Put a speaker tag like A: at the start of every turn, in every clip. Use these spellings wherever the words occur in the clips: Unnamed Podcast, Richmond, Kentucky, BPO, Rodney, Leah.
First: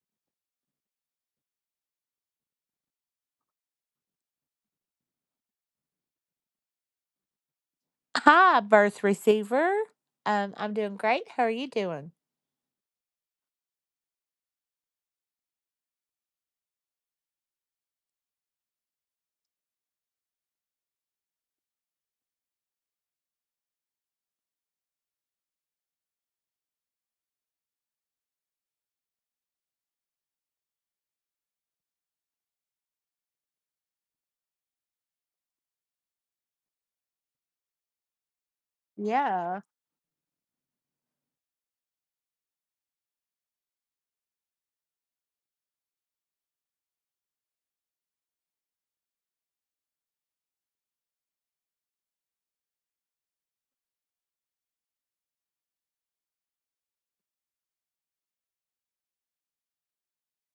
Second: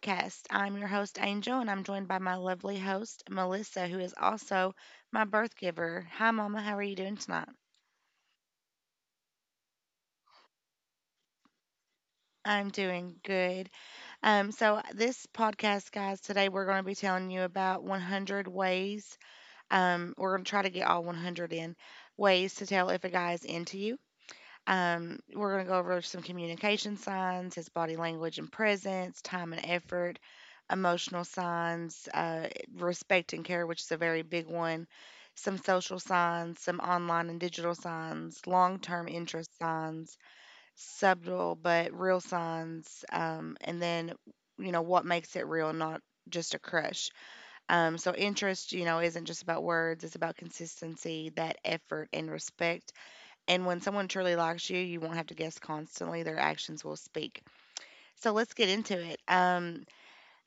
A: Podcast. I'm your host, Angel, and I'm joined by my lovely host, Melissa, who is also my birth giver. Hi, Mama. How are you doing tonight?
B: Hi, birth receiver. I'm doing great. How are you doing?
A: I'm doing good. So this podcast, guys, today we're going to be telling you about 100 ways. We're going to try to get all 100 in ways to tell if a guy is into you. We're going to go over some communication signs, his body language and presence, time and effort, emotional signs, respect and care, which is a very big one, some social signs, some online and digital signs, long term
B: Yeah.
A: interest signs, subtle but real signs, and then, what makes it real, not just a crush. So interest, you know, isn't just about words, it's about consistency, that effort and respect, and when someone truly likes you, you won't have to guess constantly. Their actions will speak. So let's get into it.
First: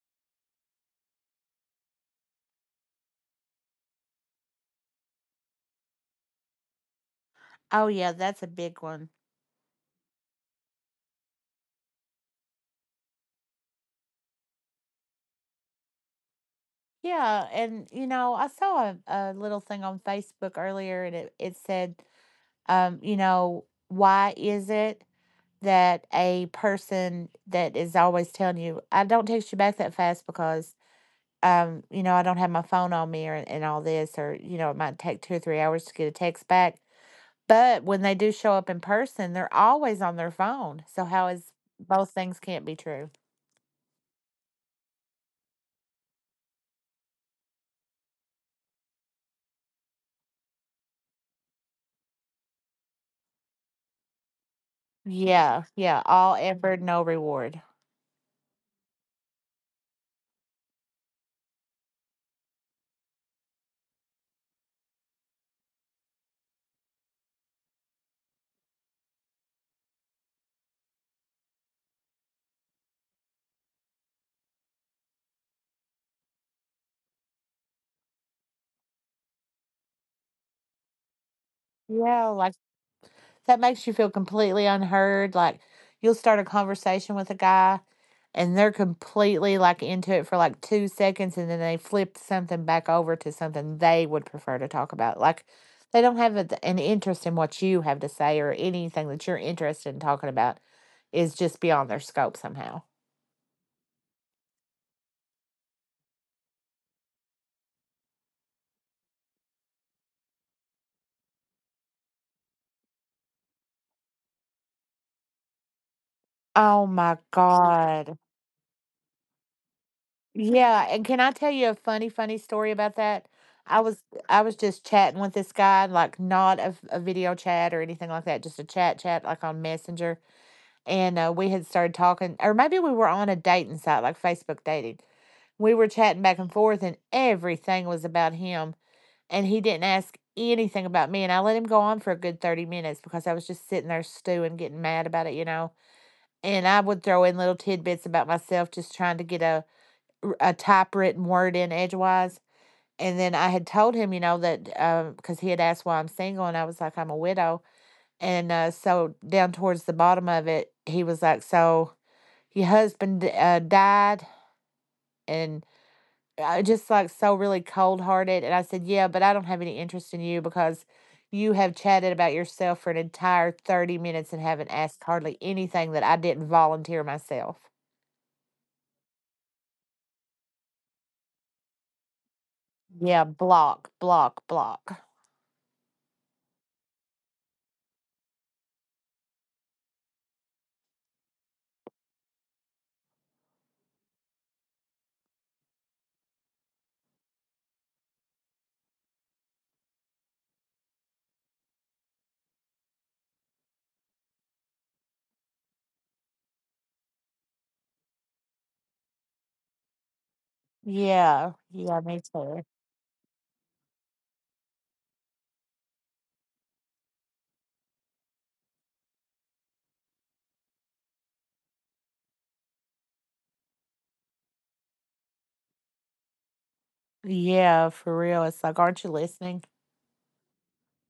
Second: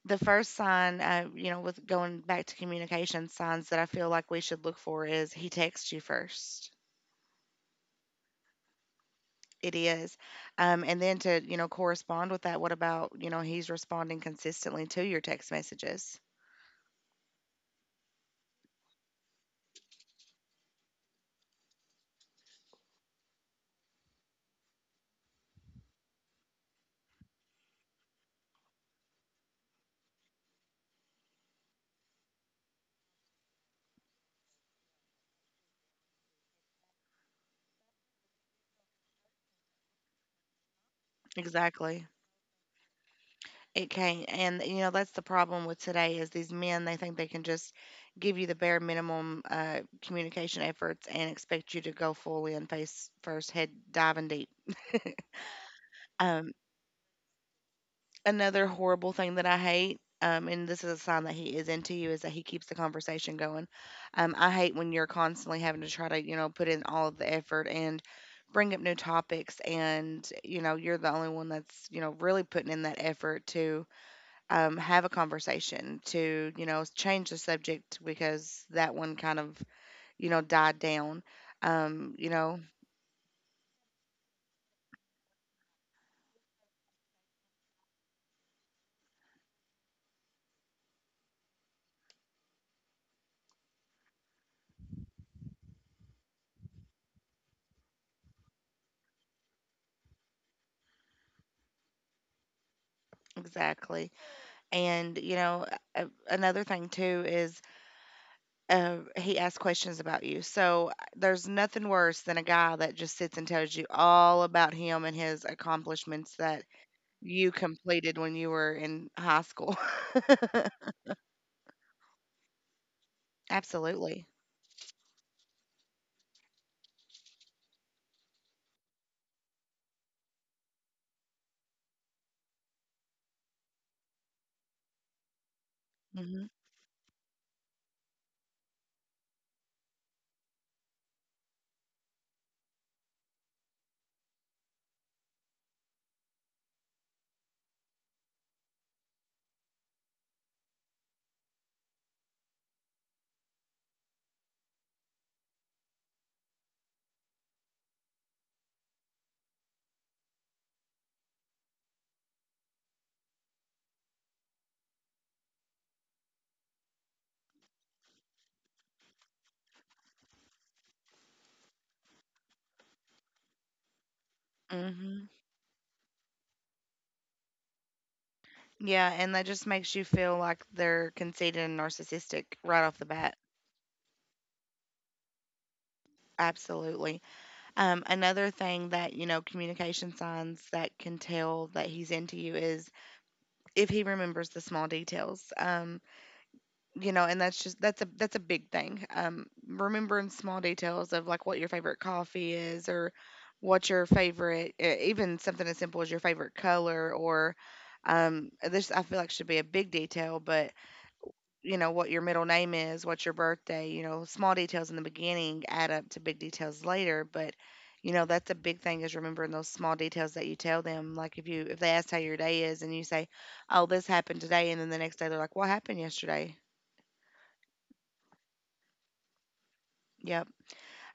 A: The first sign, you know, with going back to communication signs that I feel like we should look for is he texts you first.
B: Oh, yeah, that's a big one.
A: It is. And then to, you know, correspond with that, what about, you know, he's responding consistently to your text messages?
B: Yeah, and you know, I saw a little thing on Facebook earlier, and it said, you know, why is it that a person that is always telling you, "I don't text you back that fast because, you know, I don't have my phone on me," or and all this, or you know, it might take 2 or 3 hours to get a text back. But when they do show up in person, they're always on their phone. So how is
A: Exactly.
B: both things can't be true.
A: It can, and you know that's the problem with today is these men. They think they can just give you the bare minimum communication efforts and expect you to go full in face first, head diving deep.
B: Yeah, yeah, all
A: Um,
B: effort, no reward.
A: Another horrible thing that I hate, and this is a sign that he is into you, is that he keeps the conversation going. I hate when you're constantly having to try to, you know, put in all of the effort and bring up new topics, and you know, you're the only one that's, you know, really putting in that effort to have a conversation, to you know change the subject because that one kind of you know died down, um, you
B: Yeah,
A: know
B: like that makes you feel completely unheard. Like you'll start a conversation with a guy and they're completely like into it for like 2 seconds, and then they flip something back over to something they would prefer to talk about. Like they don't have an interest in what you have to say, or anything that you're interested in talking about is just beyond their scope somehow.
A: exactly. And you know a- another thing too is, he asks questions about you. So there's nothing worse than a guy that just sits and tells you all about him and his accomplishments that
B: Oh my
A: you completed
B: god.
A: when you were in high school.
B: Yeah, and can I tell you a funny, funny story about that? I was
A: Absolutely.
B: I was just chatting with this guy, like not a video chat or anything like that, just a chat chat like on Messenger. And we had started talking, or maybe we were on a dating site like Facebook dating. We were chatting back
A: Hmm.
B: and forth, and everything was about him. And he didn't ask anything about me. And I let him go on for a good 30 minutes because I was just sitting there stewing, getting mad about it, you know. And I would throw in little tidbits about myself, just trying to get a typewritten word in edgewise. And then I had told him, you know, that because he had asked why I'm single, and I was like, I'm a widow. And so down towards the bottom of it, he was like, so your husband died, and I just like so really cold hearted. And I said, yeah, but I don't have any interest in you because you have chatted about yourself for an entire 30 minutes and haven't asked
A: Hmm.
B: hardly anything that I didn't volunteer myself.
A: Yeah, and that just makes you feel like they're conceited and narcissistic right off the
B: Yeah,
A: bat.
B: block, block, block.
A: Absolutely. Another thing that, you know, communication signs that can tell that he's into you is if he remembers the small details. You know, and that's just that's a big thing. Remembering small details of like what your favorite coffee is, or what your favorite even something as simple as your favorite color, or this I feel like should be a big detail, but
B: Yeah,
A: you know,
B: yeah,
A: what your
B: me
A: middle
B: too.
A: name is, what's your birthday. You know, small details in the beginning add up to big details later, but you know, that's a big thing is remembering those small details that you tell them. Like if you if they ask how your day is and you say, "Oh, this happened today," and then the next day they're like, "What happened yesterday?"
B: Yeah, for real. It's like, aren't you listening?
A: Yep.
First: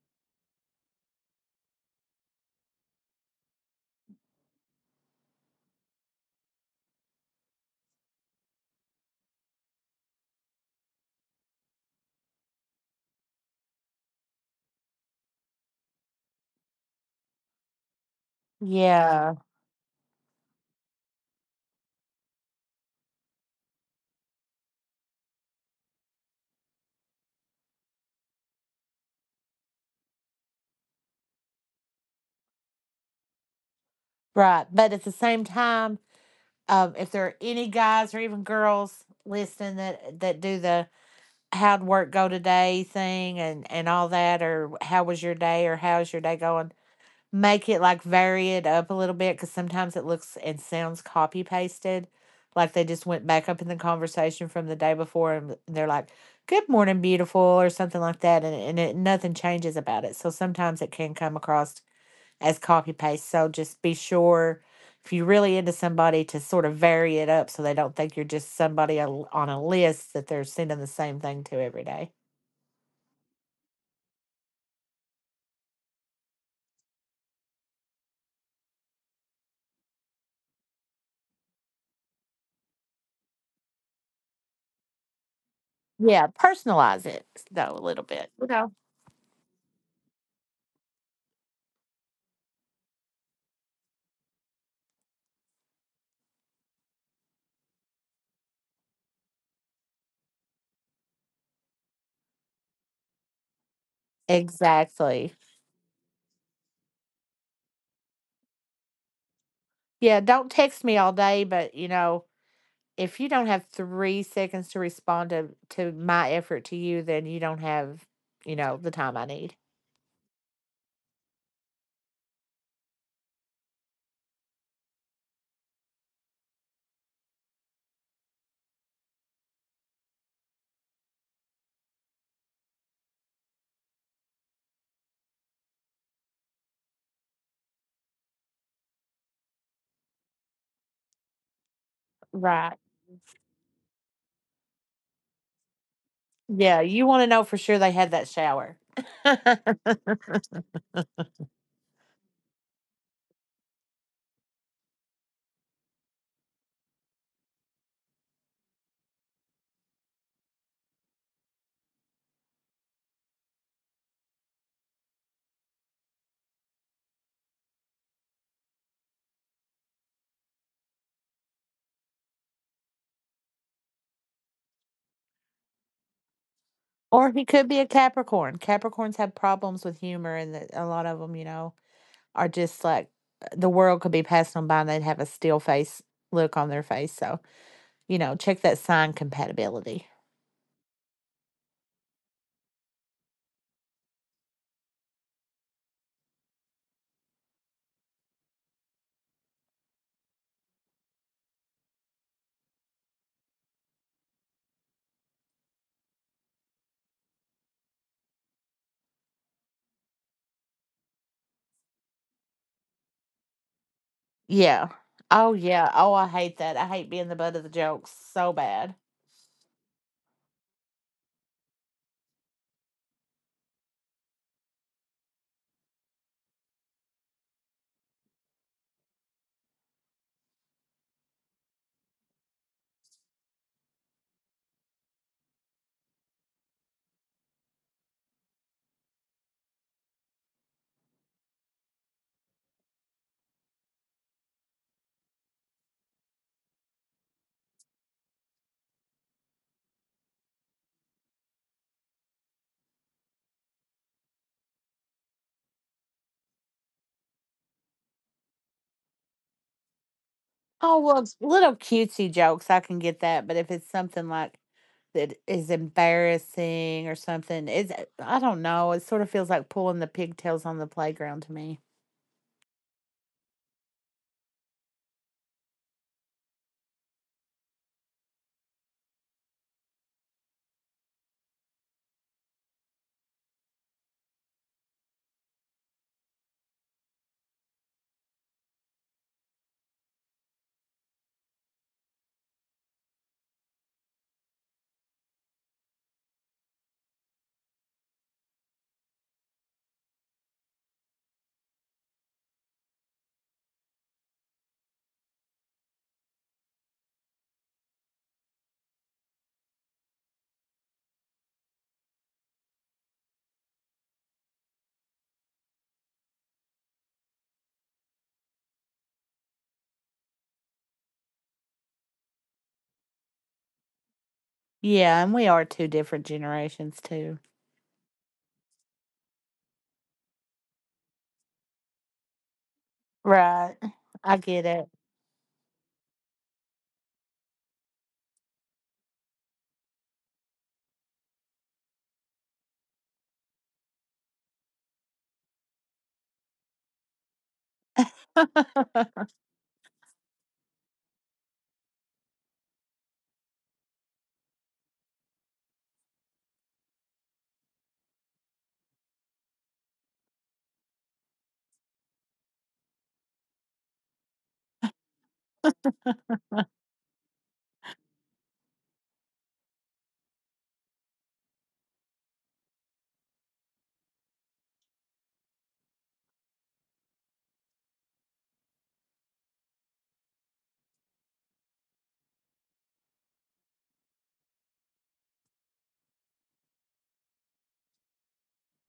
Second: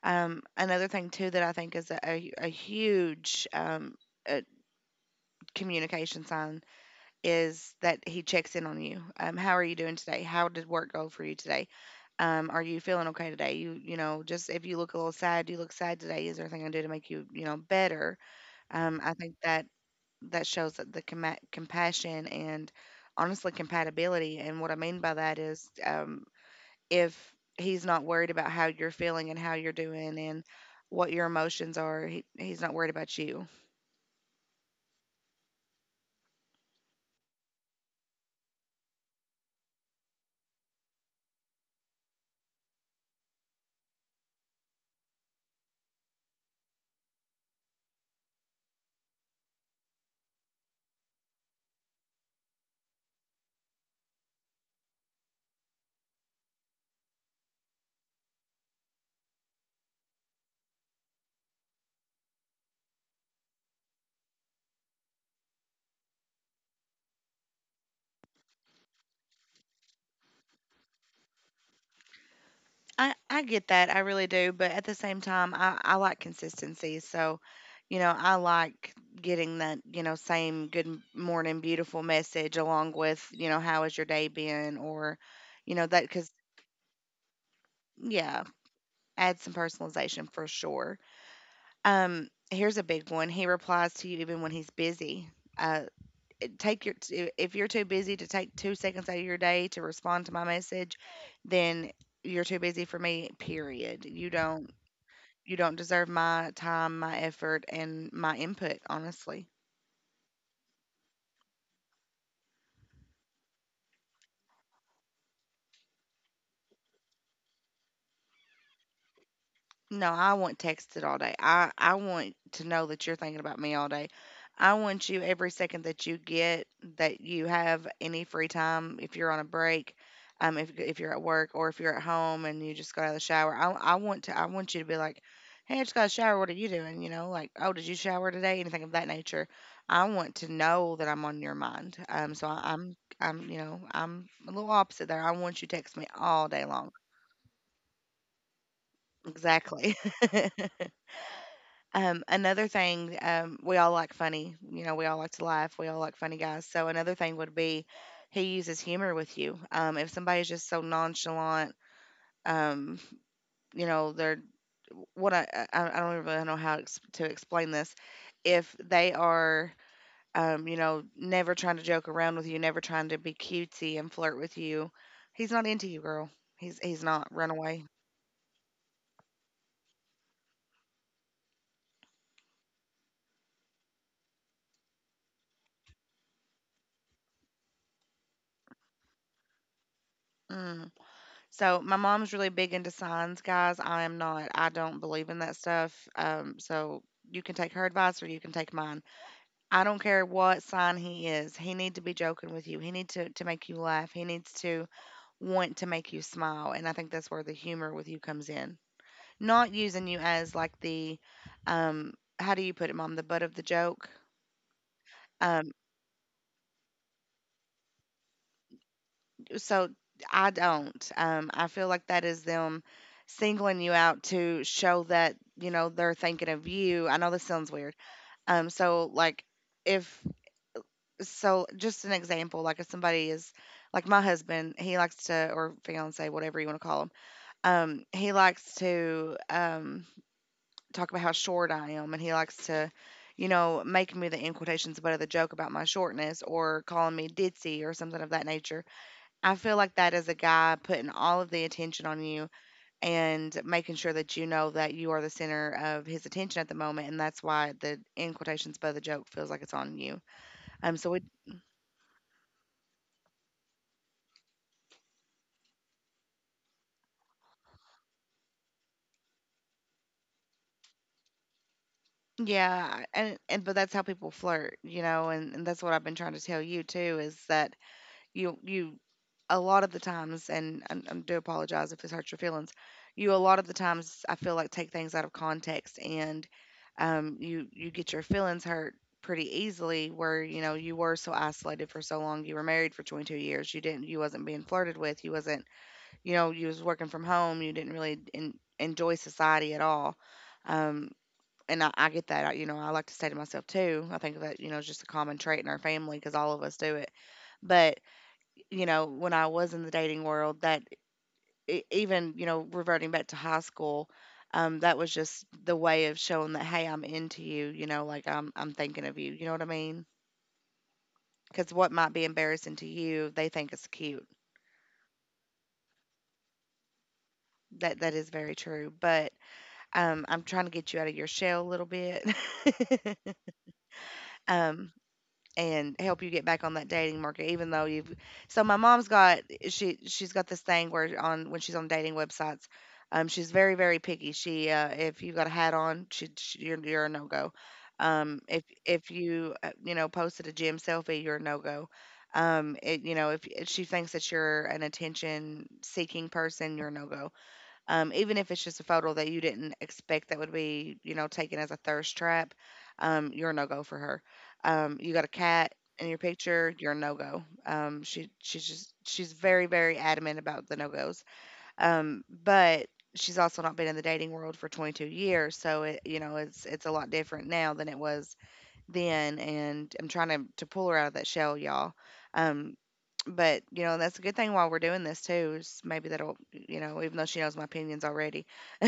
A: Another thing too that I think is a huge uh communication sign is that he checks in on you. How are you doing today? How did work go for you today? Are you feeling okay today? You know, just if you look a little sad, do you look sad today. Is there anything I can do to make you, you know, better? I
B: Yeah,
A: think that that shows that the compassion and honestly compatibility. And what I mean by that is, if he's not worried about how you're feeling and how you're doing and what your emotions are, he's not worried about you.
B: right. But at the same time, if there are any guys or even girls listening that do the how'd work go today thing and all that, or how was your day, or how's your day going, make it like vary it up a little bit because sometimes it looks and sounds copy pasted. Like they just went back up in the conversation from the day before and they're like, good morning, beautiful, or something like that. And it, nothing changes about it. So sometimes it can come across as copy paste. So just be sure if you're really into somebody to sort of vary it up so they don't think you're just somebody on a list that they're sending the same thing to every day.
A: I get that, I really do, but at the same time, I like consistency, so, you know, I like getting that, you know, same good morning, beautiful message along with, you know, how has your day been, or, you know, that
B: Yeah,
A: because
B: personalize it though a little bit.
A: yeah,
B: You know.
A: add some personalization for sure. Here's a big one. He replies to you even when he's busy. Uh, Take your if you're too busy to take 2 seconds out of your day to respond to my message, then you're too busy for me. Period. You don't.
B: Exactly.
A: You don't deserve my time, my effort, and my input, honestly.
B: Yeah, don't text me all day, but you know, if you don't have 3 seconds to respond to my effort to you, then you don't have, you know, the time I need.
A: No, I want texted all day. I want to know that you're thinking about me all day. I want you every second that you get, that you have any free time, if you're on a break, if you're at work or if you're at home and you just got out of the shower. I want to I want you to be like, hey, I just got a shower. What are you doing? You know, like, oh, did you shower today? Anything of that nature. I want to know that I'm on your mind. So I,
B: Right.
A: I'm I'm you know I'm a little opposite there. I want you to text me all day
B: Yeah,
A: long.
B: you want to know for sure they had that shower.
A: Exactly. Another thing, we all like funny. You know, we all like to laugh. We all like funny guys. So another thing would be he uses humor with you. If somebody's just so nonchalant, um, you know, they're what I I don't really know how to explain this. If they are, you know, never trying to joke around with you, never trying to be cutesy and flirt with you, he's not into you, girl. He's not.
B: Or he
A: Run
B: could be
A: away.
B: a Capricorn. Capricorns have problems with humor, and that a lot of them, you know, are just like the world could be passing them by and they'd have a still face look on their face. So, you know, check that sign compatibility.
A: Mm. So my mom's really big into signs, guys. I am not. I don't believe in that stuff. So you can take her advice or you can take mine. I don't care what sign he is. He need to be joking with you. He need to make you laugh. He needs to want to make you smile. And I think that's where the humor with you comes in. Not using you as like the um how do you put it, mom, the butt of the joke.
B: Yeah. Oh,
A: Um,
B: yeah. Oh, I hate that. I hate being the butt of the jokes so bad.
A: So I don't. I feel like that is them singling you out to show that, you know, they're thinking of you. I know this sounds weird. Um, so like if so just an example, like if somebody is like my husband, he likes to, or fiance, whatever you want to call him, he likes to talk about how short I am, and he likes to you know, making me the in quotations, but of the joke about my shortness, or calling me ditzy or something of that nature. I feel like that is a guy putting all of the attention on you and making sure that you know that you are the center of his attention at the moment, and that's why the in quotations by the joke feels like it's on you. Um,
B: Oh,
A: so
B: well,
A: it,
B: it's little cutesy jokes, I can get that. But if it's something like that is embarrassing or something, it's, I don't know. It sort of feels like pulling the pigtails on the playground to me.
A: yeah, and but that's how people flirt, you know, and that's what I've been trying to tell you too is that you a lot of the times, and I do apologize if this hurts your feelings. You a lot of the times I feel like take things out of context, and you get your feelings hurt pretty easily. Where you know you were so isolated for so long, you were married for 22 years. You wasn't being flirted with. You wasn't you know you was working from home. You didn't really en enjoy society at all. Um, and I get that. I, you know I like to say to myself too. I think that you know is just a common trait in our family because all of us do it. But you know, when I was in the dating world, that even, you know, reverting back to high school, that was just the way of showing that, hey, I'm into you, you know, like I'm thinking of you. You know what I mean? Because what might be embarrassing to you, they think it's cute.
B: Yeah. And we are two different generations, too.
A: That that is very true. But I'm trying to get you out of your shell a little bit.
B: Right. I get
A: um, and help you get back on that dating market even though you've... So my mom's got... she's got this thing where on when she's on dating websites. Um, she's very very picky. She, if you got a hat on, she you're a no-go. um if
B: it.
A: if you you know posted a gym selfie, you're a no-go. Um, it, you know if she thinks that you're an attention seeking person, you're a no-go. Even if it's just a photo that you didn't expect that would be, taken as a thirst trap, you're a no go for her. You got a cat in your picture, you're a no go. She's just, she's very very adamant about the no goes. But she's also not been in the dating world for 22 years, so it you know it's a lot different now than it was then. And I'm trying to pull her out of that shell, y'all. Um, but, you know, that's a good thing while we're doing this too, is maybe that'll, you know, even though she knows my opinions already.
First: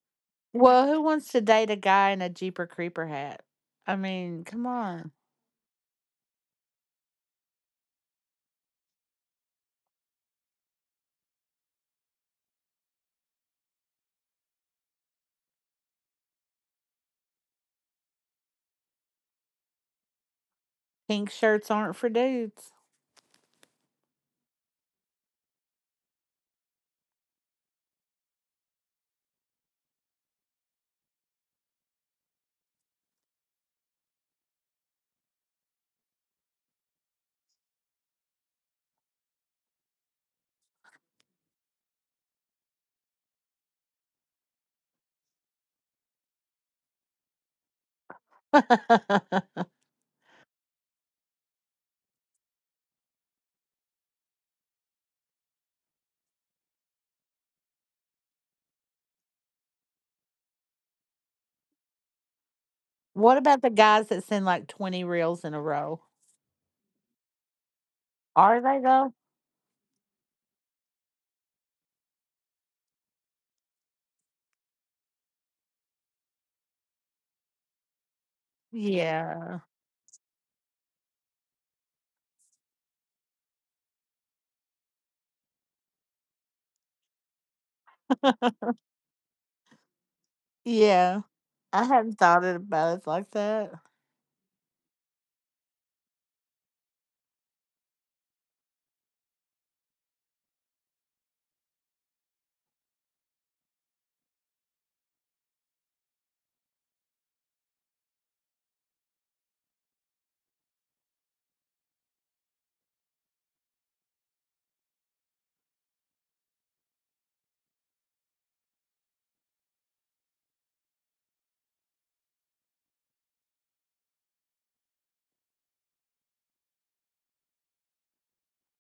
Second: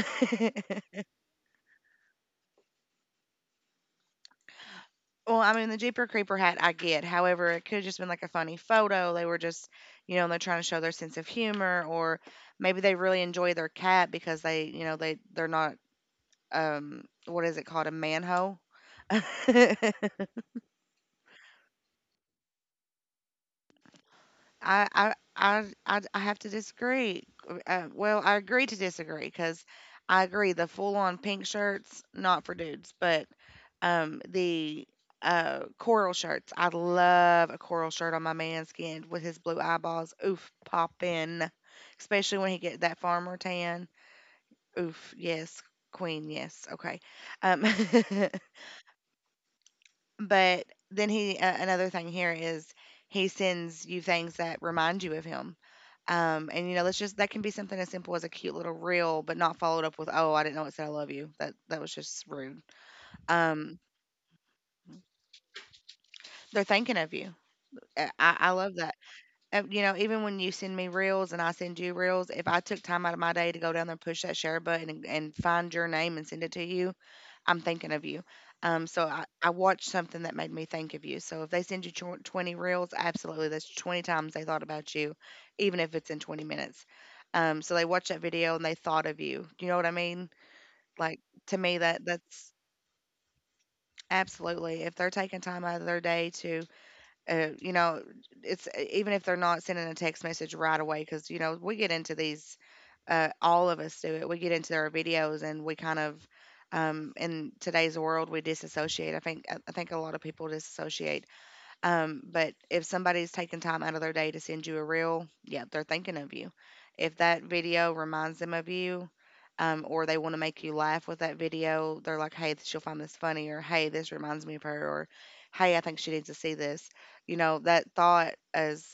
B: Well, who wants to date a guy in a Jeeper Creeper hat? I mean, come on.
A: Well, I mean, the Jeeper Creeper hat I get. However, it could have just been like a funny photo. They were just, you know, they're trying to show their sense of humor, or maybe they really enjoy their cat because they, you know, they're not... um, what is it called, a manhole.
B: Pink shirts aren't for dudes.
A: I have to disagree. Well, I agree to disagree because I agree the full-on pink shirts not for dudes, but the coral shirts. I love a coral shirt on my man skinned with his blue eyeballs. Oof, poppin, especially when he get that farmer tan. Oof, yes, queen, yes. Okay, um, But then he another thing here is he sends you things that remind you of him. And you know, let's just that can be something as simple as a cute little reel, but not followed up with, "Oh, I didn't know it said I love you." That was just rude.
B: What about the
A: Um,
B: guys that send, like, 20 reels in a row?
A: they're thinking of you. I
B: Are
A: love
B: they,
A: that.
B: though?
A: You know, even when you send me reels and I send you reels, if I took time out of my day to go down there and push that share button and, find your name and send it to you, I'm thinking of you. So I
B: Yeah.
A: watched something that made me think of you. So if they send you 20 reels, absolutely, that's 20 times they thought about you, even if it's in 20 minutes. So they watched that video and they thought of you. You know what I mean? Like
B: Yeah.
A: to me,
B: I
A: that
B: hadn't thought
A: that's
B: it about it like that.
A: absolutely if they're taking time out of their day to you know, it's even if they're not sending a text message right away, because, you know, we get into these, all of us do it. We get into our videos and we kind of, in today's world, we disassociate. I think a lot of people disassociate. But if somebody's taking time out of their day to send you a reel, yeah, they're thinking of you. If that video reminds them of you, or they want to make you laugh with that video, they're like, hey, she'll find this funny, or hey, this reminds me of her, or hey, I think she needs to see this. You know, that thought is,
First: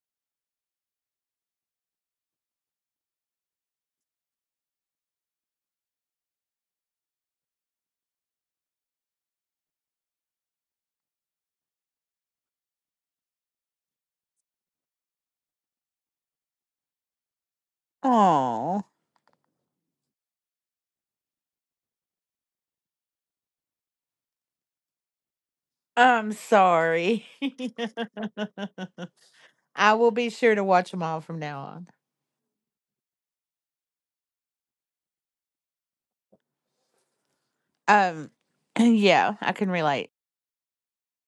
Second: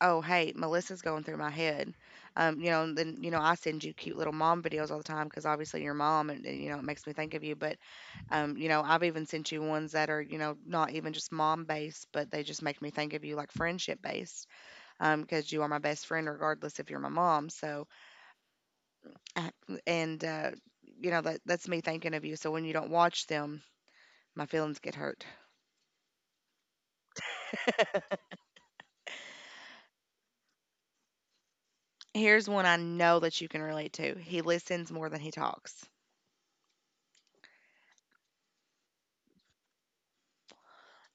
A: oh, hey, Melissa's going through my head. You know, and then, you know, I send you cute little mom videos all the time because obviously your mom and, you know, it makes me think of you. But you know, I've even sent you ones that are, you know, not even just mom based, but they just make me think of you, like friendship based, because you are my best friend regardless if you're my mom. So,
B: Oh,
A: uh, and you know, that's me thinking of you. So when you don't watch them, my feelings get hurt.
B: I'm sorry. I will be sure to watch them all from now on.
A: Here's one I know that you can relate to. He listens more than he talks,
B: Um, yeah, I can relate.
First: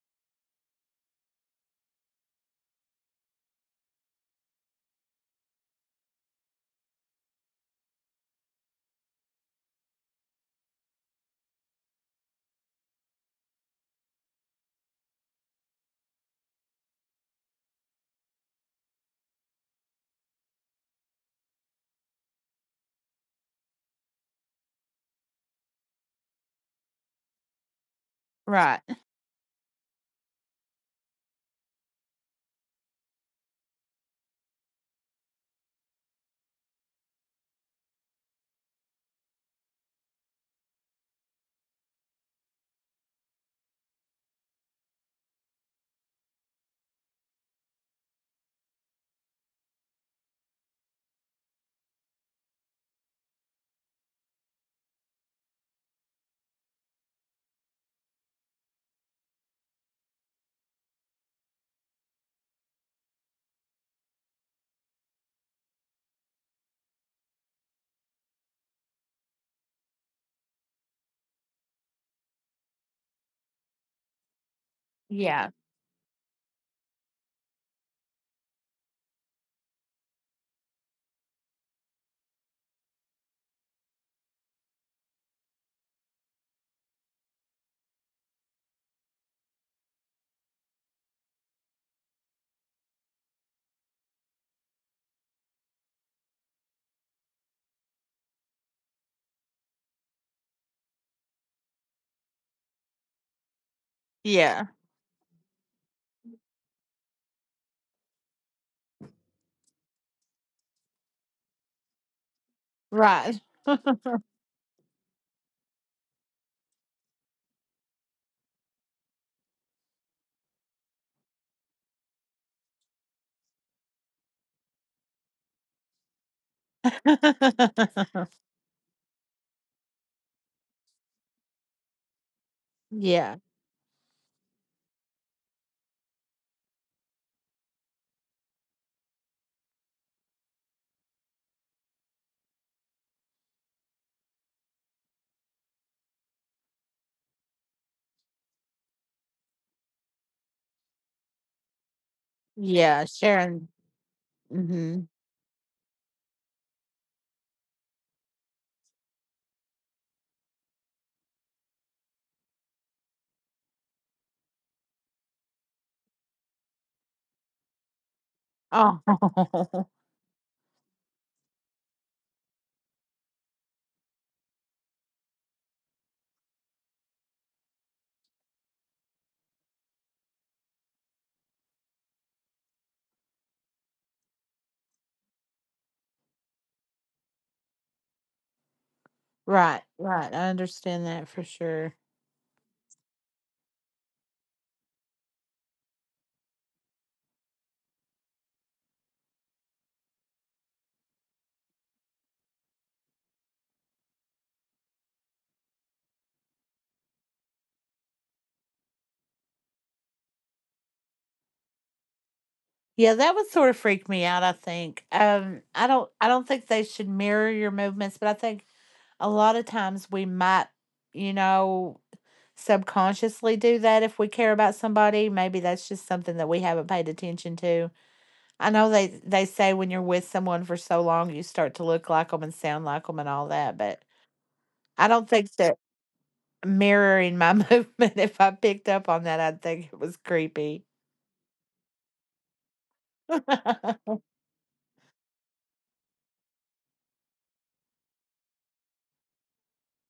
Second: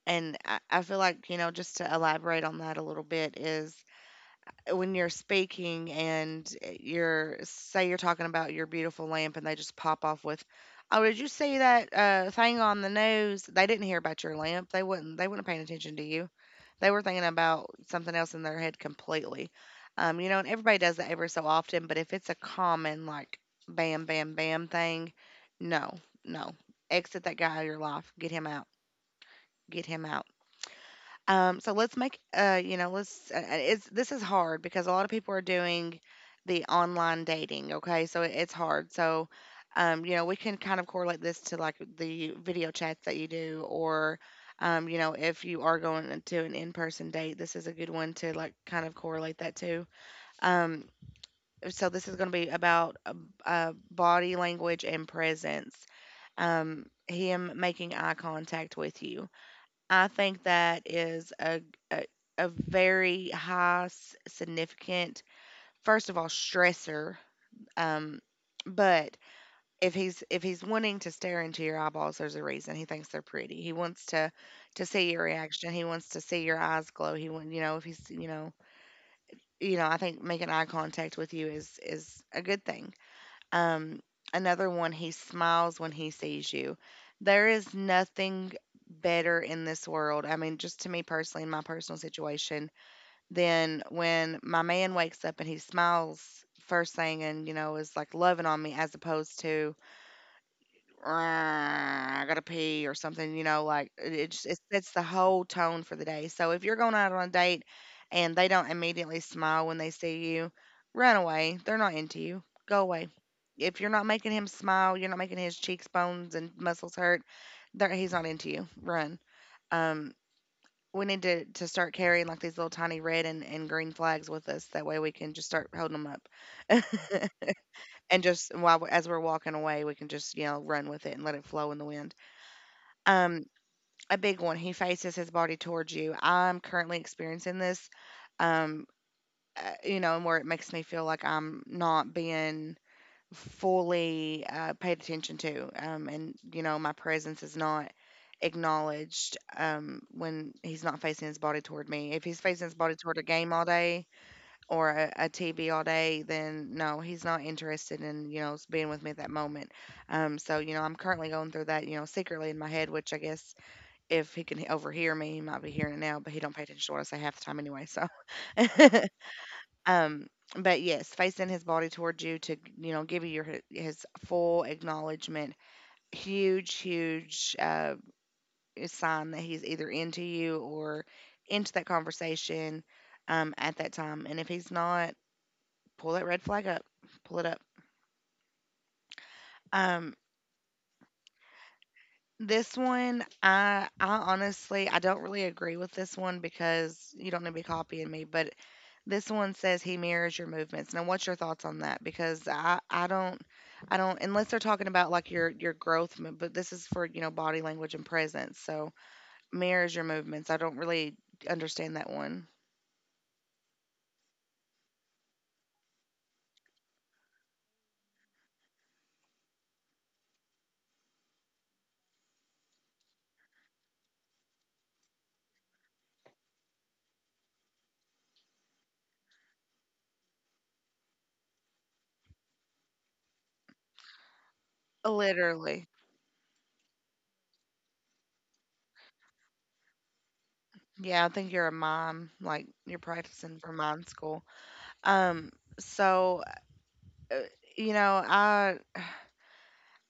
A: and I feel like, you know, just to elaborate on that a little bit, is when you're speaking and you're talking about your beautiful lamp and they just pop off with, oh, did you see that thing on the news. They didn't hear about your lamp. They weren't paying attention to you. They were thinking about something else in their head completely. You know, and everybody does that every so often, but if it's a common like bam bam bam thing, no, no, exit that guy out of your life. Get him out,
B: Right.
A: get him out. So let's make, you know, this is hard because a lot of people are doing the online dating. Okay. So it's hard. So, you know, we can kind of correlate this to like the video chats that you do, or, you know, if you are going into an in-person date, this is a good one to like kind of correlate that to. Um, so this is going to be about body language and presence. Him making eye contact with you, I think that is a a very high significant, first of all, stressor. Um, but if he's wanting to stare into your eyeballs, there's a reason. He thinks they're pretty. He wants to see your
B: Yeah.
A: reaction. He wants to see your eyes glow. He want you know if he's you know I think making eye contact with you is a good thing. Um, Another one, he smiles when he sees you. There is nothing better in this world. I mean, just to me personally, in my personal situation, than when my man wakes up and he smiles first thing and, you know, is like loving on me as opposed to, "Ah, I gotta pee" or something. You know, like it just, it
B: Yeah.
A: sets the whole tone for the day. So if you're going out on a date and they don't immediately smile when they see you, run away. They're not into you. Go away.
B: Right.
A: If you're not making him smile, you're not making his cheekbones and muscles hurt, there he's not into you. Run. Um we need to start carrying like these little tiny red and, green flags with us. That way we can just start holding them up. And just as we're walking away, we can just, you know, run with it and let it flow in the wind.
B: Yeah.
A: Um, a big one. He faces his body towards you. I'm currently experiencing this, um, you know, and where it makes me feel like I'm not being fully paid attention to, and you know, my presence is not acknowledged when he's not facing his body toward me. If he's facing his body
B: Yeah,
A: toward a game all
B: Sharon,
A: day
B: mhm.
A: or a TV all day, then no, he's not interested in, you know, being with me at that moment. So you know, I'm currently going through that, you know, secretly in my head, which I guess if he can overhear me, he might be hearing it now, but he don't pay attention to what I say half the time anyway. So,
B: Oh.
A: um, but yes, facing his body towards you to, you know, give you your his full acknowledgement, huge, huge sign that he's either into you or into that conversation at that time. And if he's not, pull that red flag up, pull it up.
B: Right,
A: Um,
B: right, I understand that for sure.
A: this one, I honestly, I don't really agree with this one because you don't need to be copying me, but this one says he mirrors your movements. Now, what's your thoughts on that? Because I don't, I don't, unless they're talking about like your growth, but this is for, you know, body language and presence. So mirrors your movements. I don't really understand that one.
B: Yeah, that would sort of freak me out, I think. I don't think they should mirror your movements, but I think a lot of times we might, you know, subconsciously do that if we care about somebody, maybe that's just something that we haven't paid attention to. I know they say when you're with someone for so long, you start to look like them and sound like them and all that, but I don't think that
A: Literally,
B: mirroring my movement, if I picked up on that, I'd think it was creepy.
A: yeah. I think you're a mime, like you're practicing for mime school. Um, so uh, you know,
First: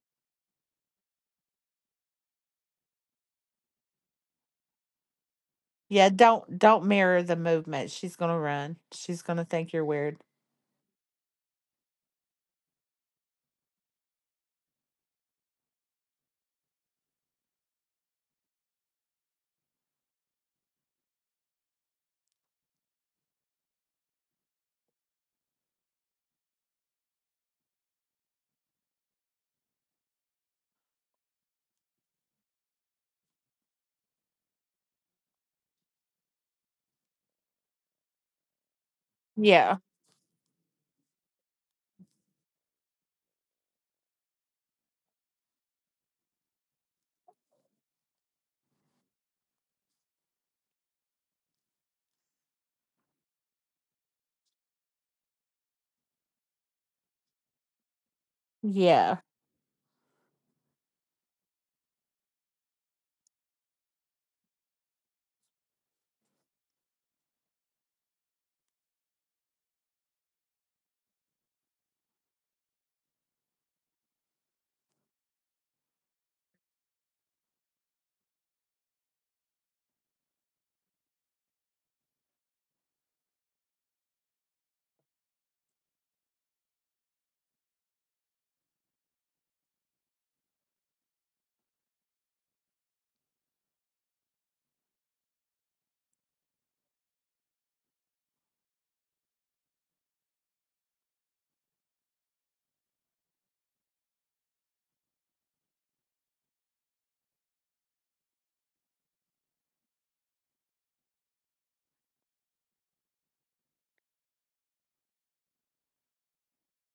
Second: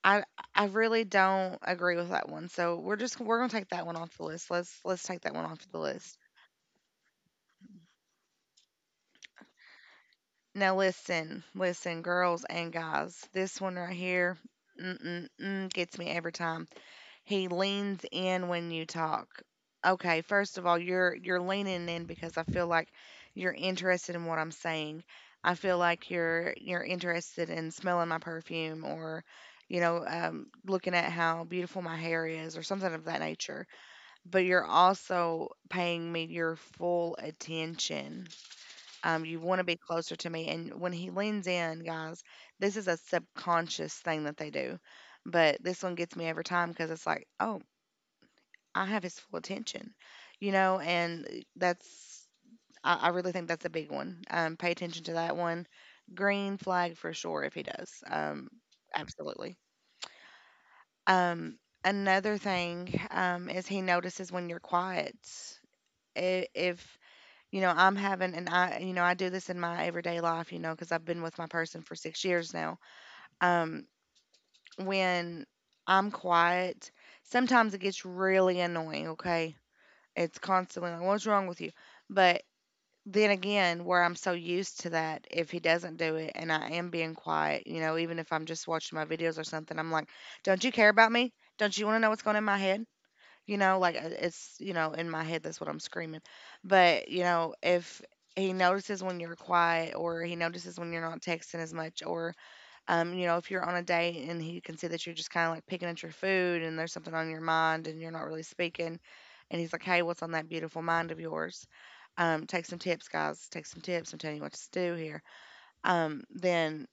A: I, I really don't agree with that one. So we're just, we're gonna take that one off the list. Let's take that one off the
B: Yeah,
A: list.
B: don't mirror the movement. She's gonna run. She's gonna think you're weird.
A: Now listen, listen, girls and guys. This one right here, gets me every time. He leans in when you talk. Okay, first of all, you're leaning in because I feel like you're interested in what I'm saying. I feel like you're interested in smelling my perfume or, you know, looking at how beautiful my hair is or something of that nature. But you're also paying me your full attention. You want to
B: Yeah.
A: be closer to me. And when he leans in, guys, this is a subconscious thing that they do. But this one gets me every time because it's like, oh, I have his full attention, you know, and I really think that's a big one. Pay attention to that one. Green flag for sure if he does.
B: Yeah.
A: Absolutely. Um, Another thing, is he notices when you're quiet. If I'm having and I do this in my everyday life, you know, because 'cause I've been with my person for 6 years now. Um, when I'm quiet, sometimes it gets really annoying, okay? It's constantly like, "What's wrong with you?" But then again, where I'm so used to that, if he doesn't do it and I am being quiet, you know, even if I'm just watching my videos or something, I'm like, "Don't you care about me? Don't you want to know what's going in my head? It's, you know, in my head, that's what I'm screaming. But, you know, if he notices when you're quiet or he notices when you're not texting as much or, you know, if you're on a date and he can see that you're just kind of like picking at your food and there's something on your mind and you're not really speaking and he's like, hey, what's on that beautiful mind of yours? Take some tips, guys. Take some tips. I'm telling you what to do here. Then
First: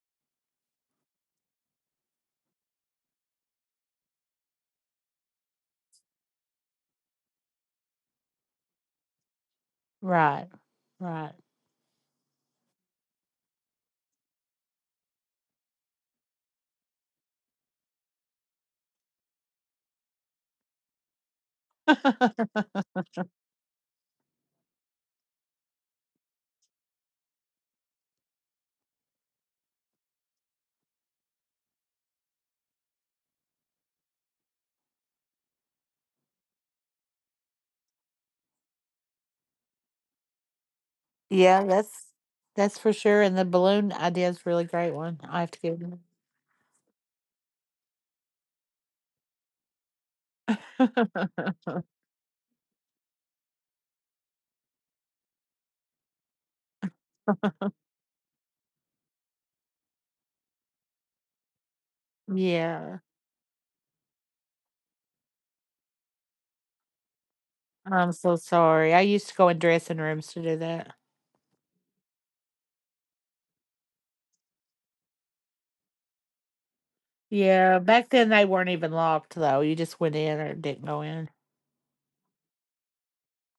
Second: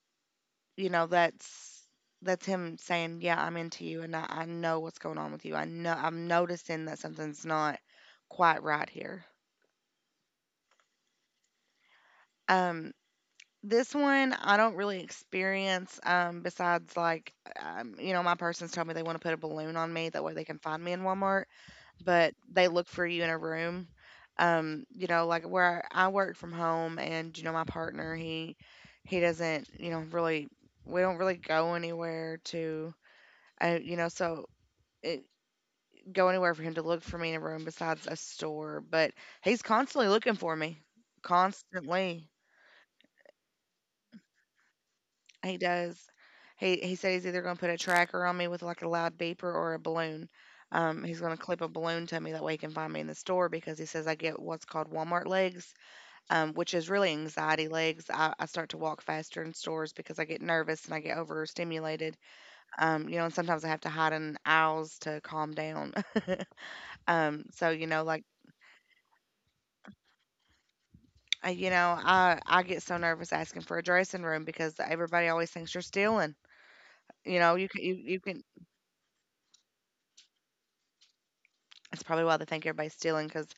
A: you know that's him saying yeah, I'm into you, and I know what's going on with you. I know I'm noticing that something's not quite right here.
B: Right. Right.
A: um this one I don't really experience, besides like, you know, my person's told me they want to put a balloon on me that way they can find me in Walmart, but they look for you in a room. You know, like where I work from home and you know my partner, he doesn't you know really, we don't really go anywhere to you know, so it, go anywhere for him to look for me in a room besides a store, but he's constantly looking for me.
B: Yeah, that's
A: Constantly.
B: that's for sure. And the balloon idea is a really great one. I have
A: He
B: to give
A: does.
B: them.
A: He said he's either going to put a tracker on me with like a loud beeper or a balloon. He's going to clip a balloon to me that way he can find me in the store because he says I get what's called Walmart legs, which is really anxiety legs. I start to walk faster in stores because I get nervous and I get overstimulated.
B: Yeah.
A: You know, and sometimes I have to hide in aisles to calm down. So you know,
B: I'm
A: like
B: so sorry. I used to go in dressing rooms to do that.
A: you know, I get so nervous asking for a dressing room because everybody always thinks you're stealing. You know, you
B: Yeah.
A: can
B: Back
A: you
B: then
A: can.
B: they weren't even locked though. You just went in or didn't go in.
A: That's probably why they think everybody's stealing because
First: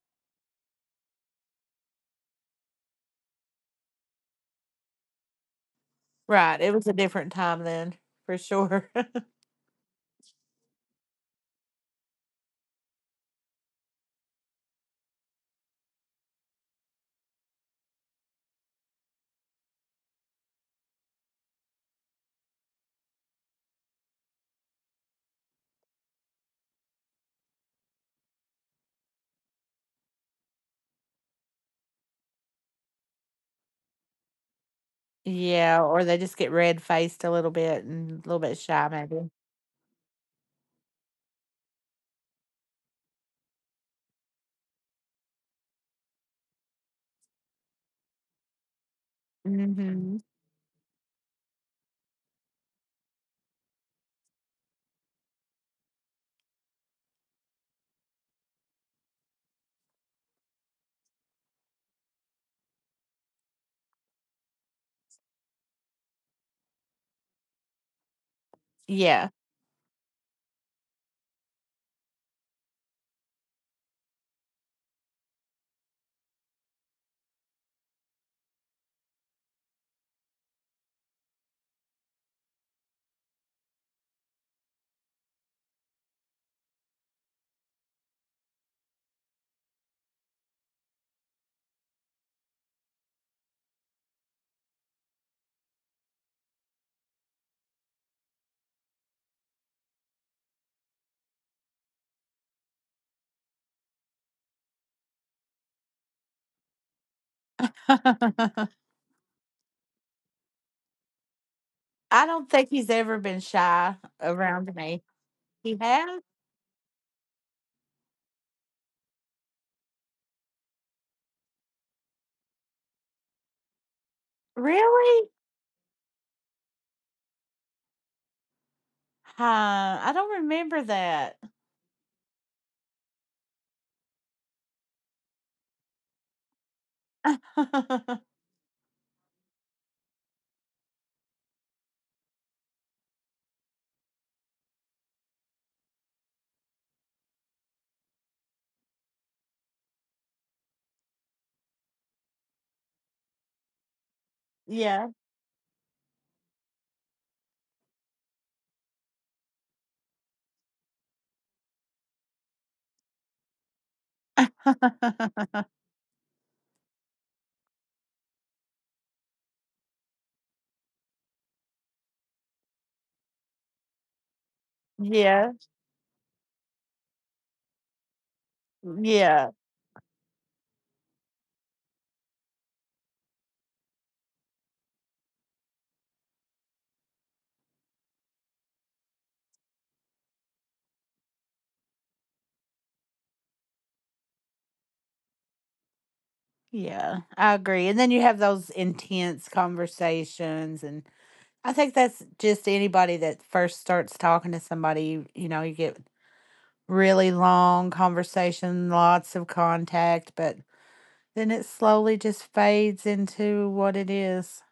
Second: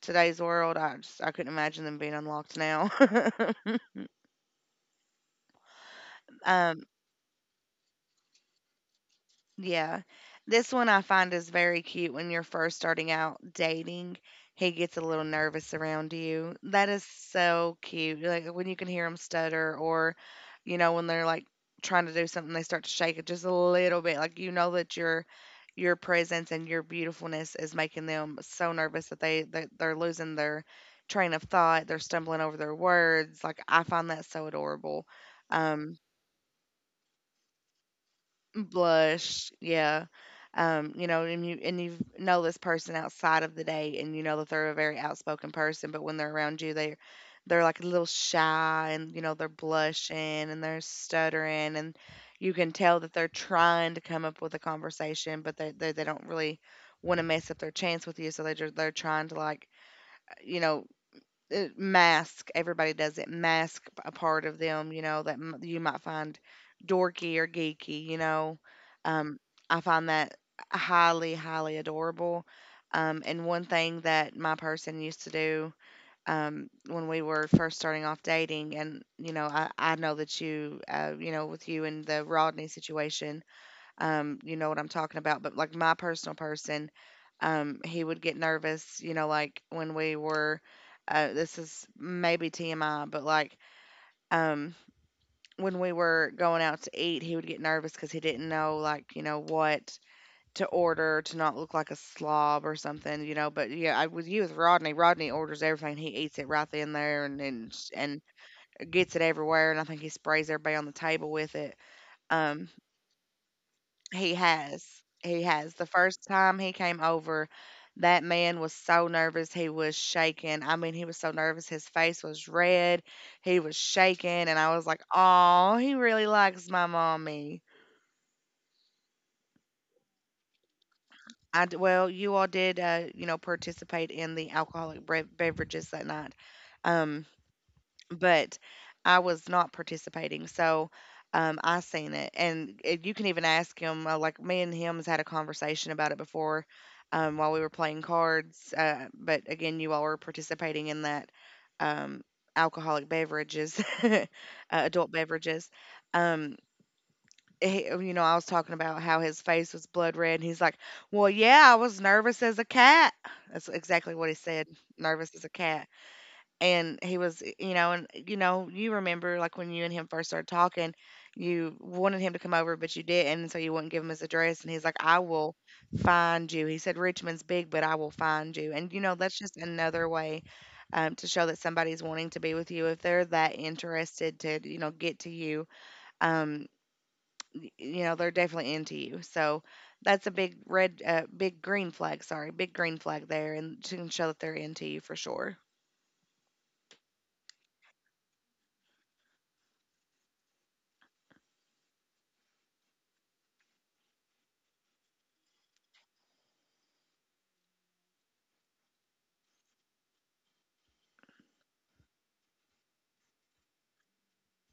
A: today's world, I just I couldn't imagine them being unlocked now.
B: Right. It
A: um,
B: was a different time then, for sure.
A: Yeah. This one I find is very cute when you're first starting out dating. He gets a little nervous around you. That is so cute. Like when you can hear him stutter or, you know, when they're like trying to do something, they start to shake it just a little bit. Like you know that your presence and your beautifulness is making them so nervous that they're losing their train of thought. They're stumbling over their words. Like I find that so adorable.
B: Yeah,
A: Um
B: or they just get red faced a little bit and a little bit shy maybe.
A: Blush, yeah. You know, and you, and you know this person outside of the date, and you know that they're a very outspoken person, but when they're around you, they're like a little shy, and you know they're blushing
B: Mhm.
A: and they're stuttering, and you can tell that they're trying to come up with a conversation, but they don't really want to mess up their chance with you, so they're trying to like you know mask. Everybody does it, mask a part of them, you know, that you might find dorky or geeky, you know.
B: Yeah.
A: um, I find that highly adorable. And one thing that my person used to do, when we were first starting off dating, and you know I know that you you know with you and the Rodney situation, you know what I'm talking about, but like my personal person, he would get nervous, you know, like when we were this is maybe TMI, but like um, when we were going out to eat, he would get nervous because he didn't know like, you know, what to order to not look like a slob or something, you know. But yeah, I with you with Rodney, Rodney orders everything. He eats it right then there and gets it everywhere, and I think he sprays everybody on the table with it.
B: I don't
A: Um
B: think he's ever been shy
A: He
B: around
A: has.
B: me.
A: He has.
B: He
A: The
B: has?
A: first time he came over, that man was so nervous. He was shaking. I mean, he was so nervous. His face was red. He was shaking. And I was like,
B: Really?
A: oh, he really likes my mommy.
B: Huh, I don't remember that.
A: Well, you all did, you know, participate in the alcoholic beverages that night. Um, but I was not participating. So I seen it, and it, you can even ask him. Like me and him has had a conversation about it before, while we were playing cards. But again, you all were participating in that um, alcoholic beverages,
B: Yeah.
A: adult beverages. Um, he, you know, I was talking about how his face was blood red, and he's like, "Well, yeah, I was nervous as a cat." That's exactly what he said. Nervous as a cat. And he was, you know, and you know you remember like when you and him first started talking, you wanted him to come over but you didn't, and so you wouldn't give him his address, and he's like, I
B: Yeah.
A: will find you. He said Richmond's big, but I will find you. And you know that's
B: Yeah.
A: just another way, to show that somebody's wanting to be with you, if they're that interested to you know get to you. um you know they're definitely into you, so that's a big red big green flag, sorry, big green flag there, and to show that they're into you for sure.
B: Yeah. I agree. And then you have those intense conversations, and I think that's just anybody that first starts talking to somebody, you know, you get really long conversation, lots of contact, but then it slowly just fades into what it is.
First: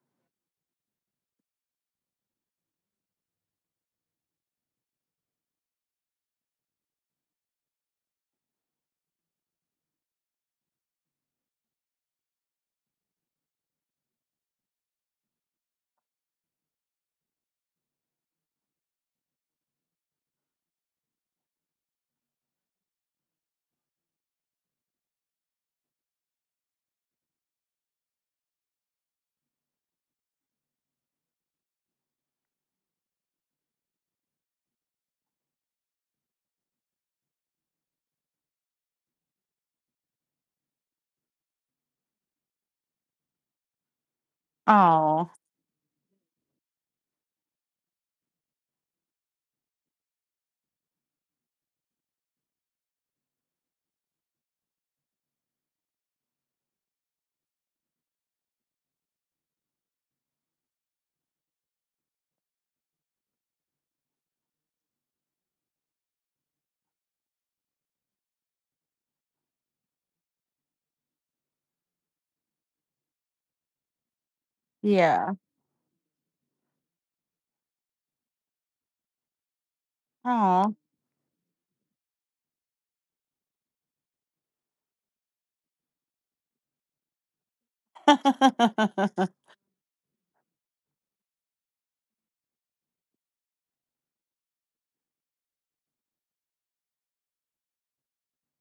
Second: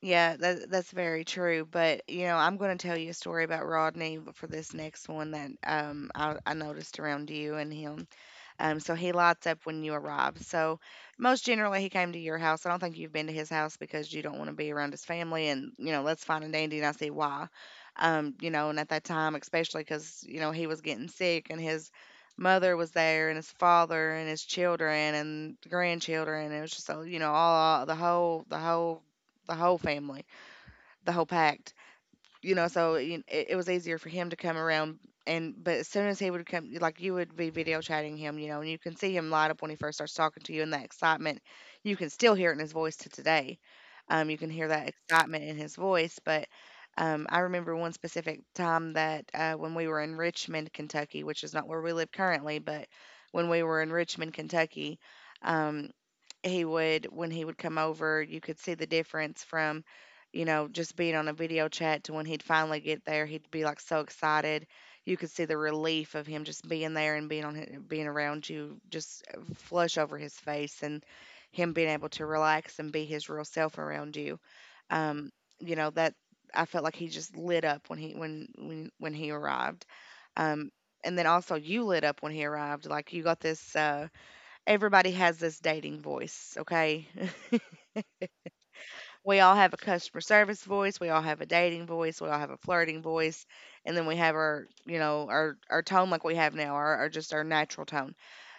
A: Yeah, that's very true, but, you know, I'm gonna tell you a story about Rodney for this next one that, I noticed around you and him. So he lights up when you arrive. So most generally, he came to your house. I don't think you've been to his house because you don't want to be around his family. And you know that's fine and dandy, and I see why. You know, and at that time, especially because you know he was getting sick, and his mother was there, and his father and his children and grandchildren. And it was just so you know all the whole family, the whole pack, you know, so it was easier for him to come around. And but as soon as he would come, like you would be video chatting him, you know, and you can see him light up when he first starts talking to you, and that excitement, you can still hear it in his voice to today. You can hear that
B: Oh,
A: excitement in his voice. But I remember one specific time that when we were in Richmond, Kentucky, which is not where we live currently, but when we were in Richmond, Kentucky. um, he would when he would come over, you could see the difference from, you know, just being on a video chat to when he'd finally get there. He'd be like so excited. You could see the relief of him just being there and being on being around you, just flush over his face and him being able to relax and be his real self around you.
B: yeah.
A: Um, you know that I felt like he just lit up when he arrived. Um,
B: Oh.
A: and then also you lit up when he arrived. Like you got this. Everybody has this dating voice, okay? We all have a customer service voice, we all have a dating voice, we all have a flirting voice, and then we have our, you know, our tone like we have now, our just our natural tone.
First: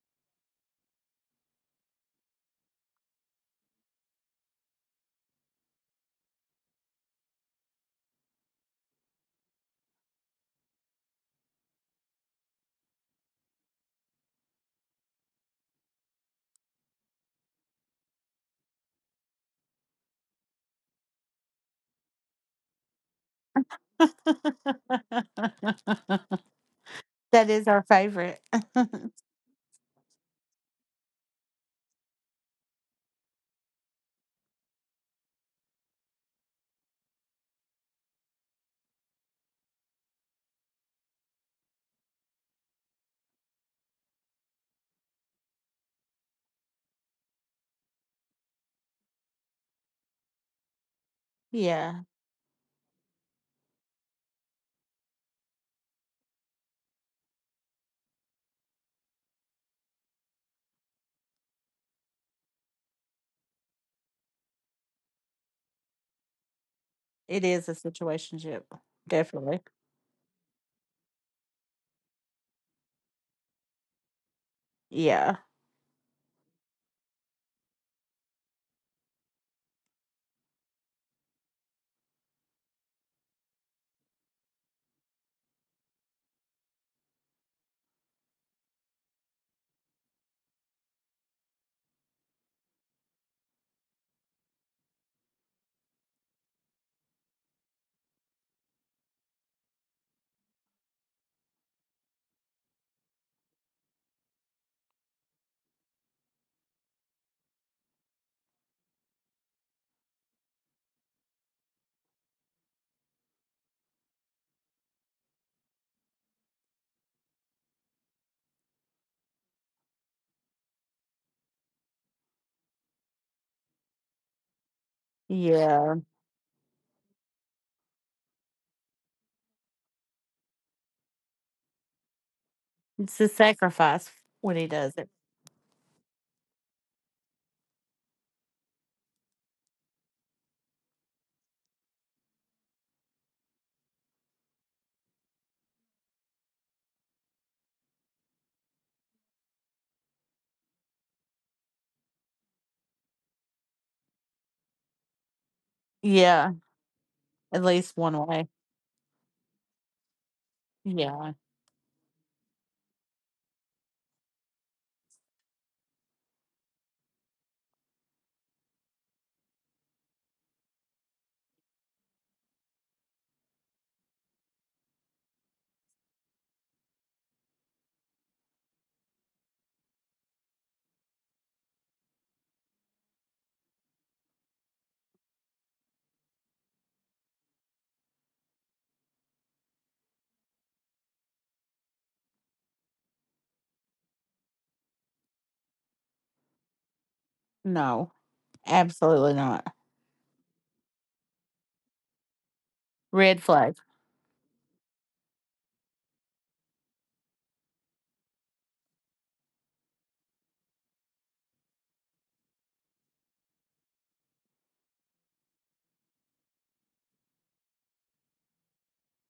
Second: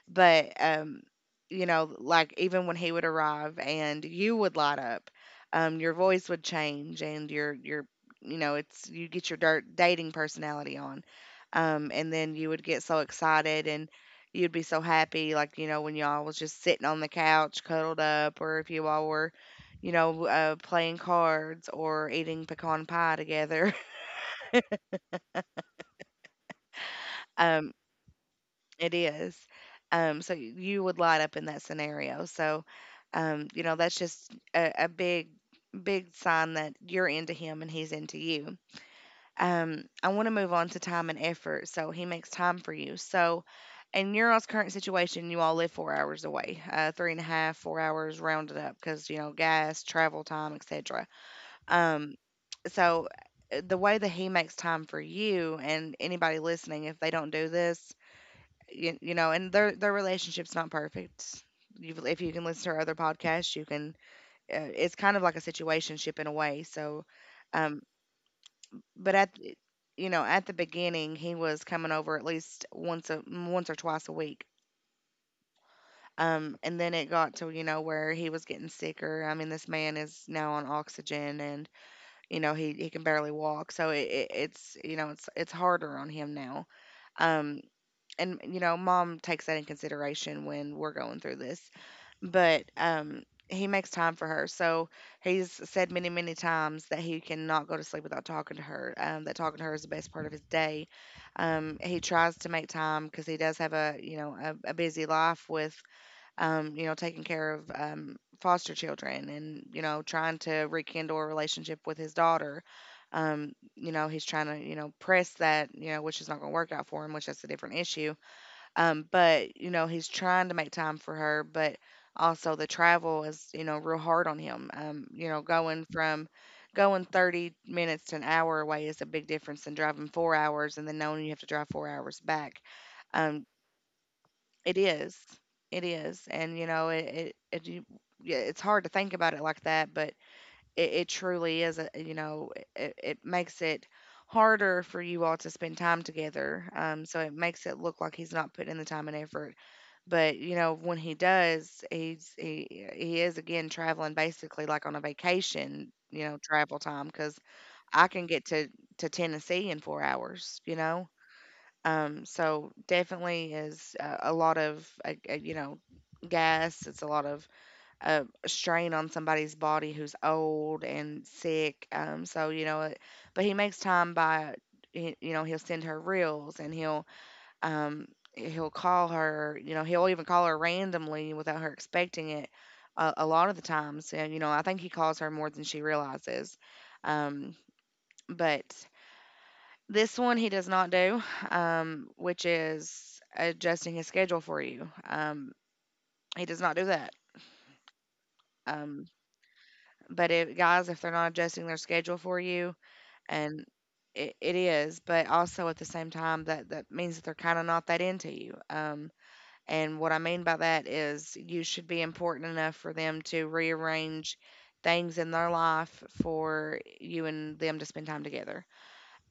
A: But um, you know, like even when he would arrive and you would light up, your voice would change, and your you know it's you get your dirt dating personality on. And then you would get so excited and you'd be so happy, like you know when y'all was just sitting on the couch cuddled up, or if you all were you know playing cards or eating pecan pie together.
B: That is our favorite.
A: It is. So you would light up in that scenario. So, you know, that's just a big, big sign that you're into him and he's into you. I want to move on to time and effort. So he makes time for you. So in your all's current situation, you all live 4 hours away, three and a half, 4 hours rounded up because, you know, gas, travel time, etc.
B: Yeah,
A: Um, so the way that he makes time for you and anybody listening, if they don't do this, you know, and their relationship's not perfect. You, if you can listen to her other podcasts, you can. It's kind of like a situationship in a way.
B: it is a
A: Um,
B: situationship.
A: but at the-
B: Definitely.
A: you know at the beginning, he was coming over at least once or twice a week.
B: Yeah.
A: And then it got to, you know, where he was getting sicker. I mean, this man is now on oxygen, and you know he can barely walk. So it's, you know, it's harder on him now. Um, and you know mom takes that in consideration when we're going through this, but he makes time for her. So he's said many, many times that he cannot go to sleep without talking to her. That talking to her is the best part of his day. He tries to make time because he does have a, you know, a busy life with you know taking care of, foster children and you know trying to rekindle a relationship with his daughter. You know he's trying to you know press that, you know, which is not going to work out for him, which that's a different issue. Um, but you know, he's trying to make time for her, but also the travel is, you know, real hard on him. You know,
B: Yeah.
A: going 30 minutes to an hour away is a big difference than driving 4 hours and then knowing you have to drive 4 hours back.
B: It's a
A: Um,
B: sacrifice when he
A: it
B: does it.
A: is, it is, and you know, yeah, it's hard to think about it like that, but it truly is. You know, it makes it harder for you all to spend time together. So it makes it look like he's not putting in the time and effort, but you know when he does he is again traveling basically like on a vacation, you know,
B: Yeah.
A: travel time because
B: At least
A: I
B: one
A: can get
B: way.
A: to Tennessee in 4 hours, you know.
B: Yeah.
A: So definitely is a lot of you know gas, it's a lot of strain on somebody's body who's old and sick. So you know but he makes time by you know he'll send her reels and um he'll call her, you know he'll even call her randomly without her expecting it a lot of the times, and you know I think he calls her more than she realizes. Um but This one he does not do, which is adjusting his schedule for you. He does not do that.
B: No,
A: um
B: absolutely not.
A: but if guys, if they're not adjusting their schedule for you,
B: Red
A: and
B: flag.
A: it is, but also at the same time that that means that they're kind of not that into you. And what I mean by that is you should be important enough for them to rearrange things in their life for you and them to spend time together.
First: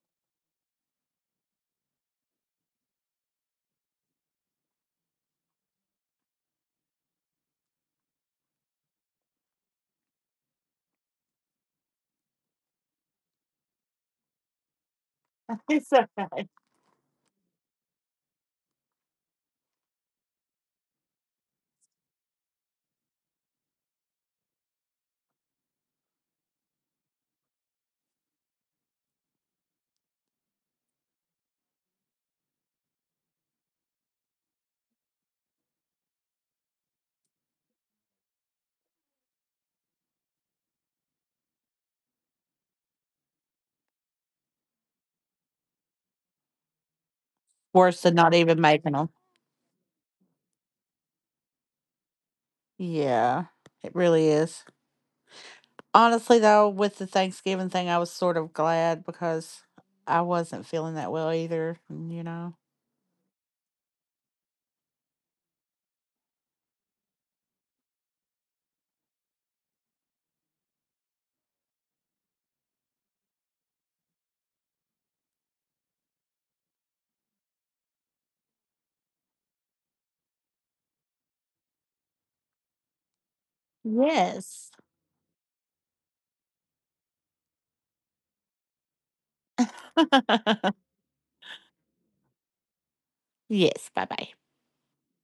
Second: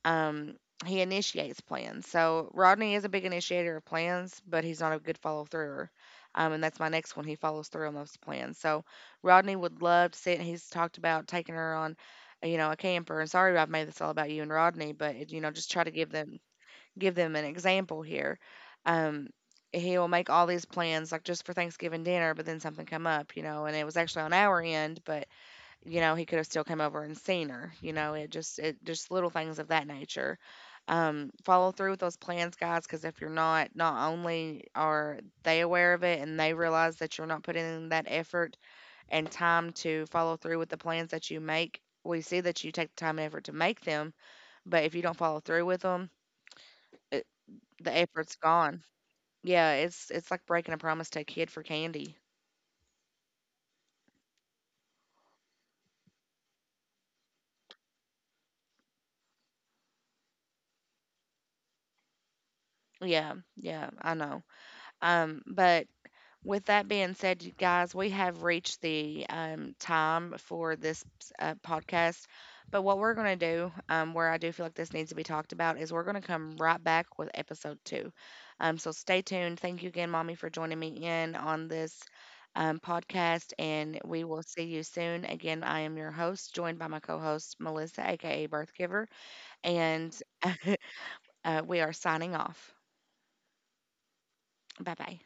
A: Um, he initiates plans. So Rodney is a big initiator of plans, but he's not a good follow through. And that's my next one. He follows through on those plans. So Rodney would love to sit. He's talked about taking her on, you know, a camper. And sorry, I've made this all about you and Rodney, but you know, just try
B: It's
A: to give them an example here. Um, he will make all these plans like just for Thanksgiving dinner, but then something come up, you know, and it was actually on our end, but you know, he could have still come over and seen her, you know, it just little things of that nature. Follow through with those plans, guys, because if you're not, not only are they aware of it and they realize that you're not putting in that effort and time to follow through with the plans that you make, we see that you take the time and effort to make them, but if you don't follow through with them, the
B: worse than not
A: effort's
B: even
A: gone.
B: making them.
A: Yeah, it's like breaking a promise to a kid for candy.
B: Yeah, it really is. Honestly, though, with the Thanksgiving thing, I was sort of glad because I wasn't feeling that well either, you know?
A: Yeah, yeah, I know. But with that being said, you guys, we have reached the time for this podcast. But what we're going to do, where I do feel like this needs to be talked about, is we're going to come right back with episode 2. So stay tuned. Thank you again, Mommy, for joining me in on this podcast. And we will see
B: Yes.
A: you soon. Again, I am your host, joined by my co host, Melissa, aka Birth Giver. And we are signing off.
B: Yes. Bye bye.
A: Bye bye.